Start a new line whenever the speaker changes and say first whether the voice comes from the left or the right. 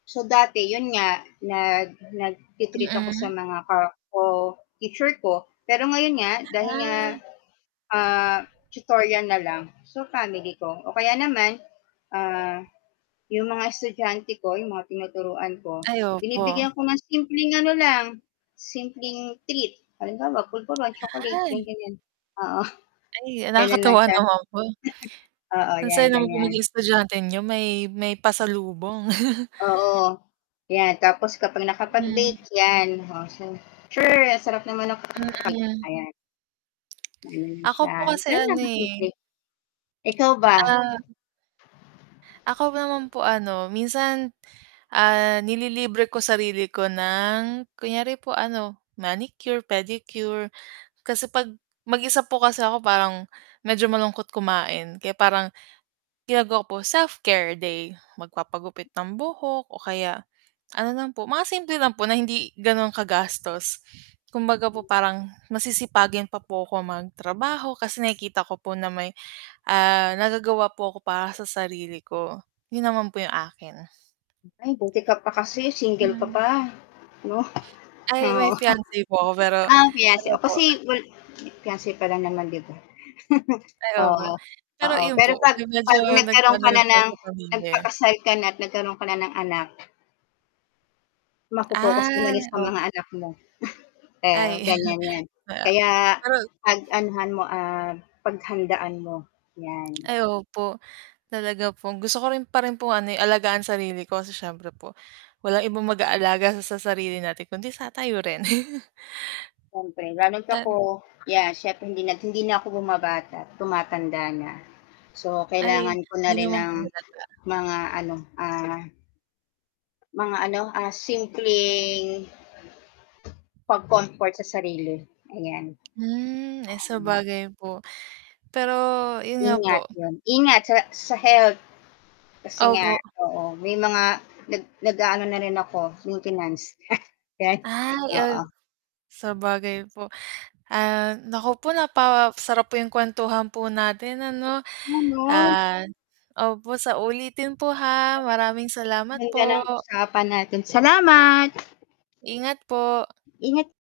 left: So, dati, 'yon nga, nag nagti-treat ako sa
right: Mm.
left: mga ka-co-teacher ko, pero ngayon nga, dahil nga,
right: Ah.
left: ah, tutorial na lang, so, family ko, o kaya naman, ah, 'yong mga estudyante ko, 'yong mga tinuturuan ko,
right: Ay,
left: binibigyan
right: opo.
left: ko ng simpleng ano lang, simpleng treat, halimbawa, pulvoron, chocolate, gan
right: Ay.
left: ganiyan. Oo,
right: Ay,
left: gano'n lang
right: nakakatuwa
left: siya.
right: naman po.
left: Oo,
right: Ang
left: 'yan
right: saya naman pong
left: ganiyan.
right: maging estudyante niyo, may may pasalubong.
left: Oo, 'yan. Tapos kapag
right: Hmm.
left: nakapag-bake 'yan, oh, siya, sure ang sarap naman ng cake.
right: Mm.
left: Ayan. Gano'n
right: Ako
left: siya,
right: po kasi,
left: gano'n
right: ano,
left: lang
right: eh.
left: kasimple. Ikaw ba?
right: Ah. Ako naman po, ano, minsan, ah, nililibre ko sarili ko ng kunyari po ano, manicure, pedicure, kasi 'pag mag-isa po kasi ako parang medyo malungkot kumain, kaya parang ginagawa ko po, self-care day, magpapagupit ng buhok o kaya ano lang po, mga simple lang po, na hindi gano'n kagastos. Kumbaga po parang masisipagin pa po ako mag-trabaho, kasi nakikita ko po na may, ah, nagagawa po ako para sa sarili ko. 'Yun naman po 'yung akin.
left: Ay, buti ka pa kasi single ka
right: Ilan
left: pa, 'no.
right: Ay, may
left: Oo.
right: fiance po ako, pero
left: Ah, fiance,
right: ano
left: oh,
right: po.
left: kasi wal fiance pa lang naman, 'di ba?
right: Ay opo.
left: Oo,
right: Pero
left: oo,
right: 'yun
left: pero
right: po,
left: 'pag
right: 'yung medyo
left: 'pag nagkaroon
right: nag-ano
left: ka na
right: rin po
left: ng
right: sa pamilya.
left: nagpakasal ka na at nagkaroon ka na ng anak mapo-focus mo na
right: Ah,
left: rin sa
right: op
left: mga anak mo. Eh,
right: Ay,
left: ganiyan 'yan,
right: maya
left: kaya
right: pero
left: pag-anuhan mo, ah, paghandaan mo, 'yan.
right: Ay, opo. Talaga pong gusto ko rin pa rin pong ano, eh, alagaan sarili ko, kasi siyempre po, walang ibang mag-aalaga sa sarili natin, kundi sa tayo rin.
left: Siyempre, lalo't ako,
right: Tan
left: yeah, siyempre hindi na hindi na ako bumabata, tumatanda na, so,
right: Ay,
left: kailangan ko
right: 'di
left: na rin
right: naman
left: ng
right: po halata.
left: mga ano, ah mga ano, ah, simpleng pag-comfort sa sarili, ayan.
right: Hmm, eh,
left: Pa uhm
right: sabagay po. Pero 'yun nga
left: Ingat,
right: po.
left: 'yun. Ingat sa sa health, kasi nga,
right: Opo.
left: oo, may mga nag nag-aano na rin ako maintenance.
right: Ay,
left: Oo.
right: uhm, sabagay po. Ah, naku po, napasarap po 'yung kuwentuhan po natin, ano.
left: [unintelligible]
right: Ah opo sa ulitin po, ha. Maraming salamat
left: [unintelligible] Ganda
right: po.
left: ng usapan natin, salamat.
right: Ingat po.
left: Ingat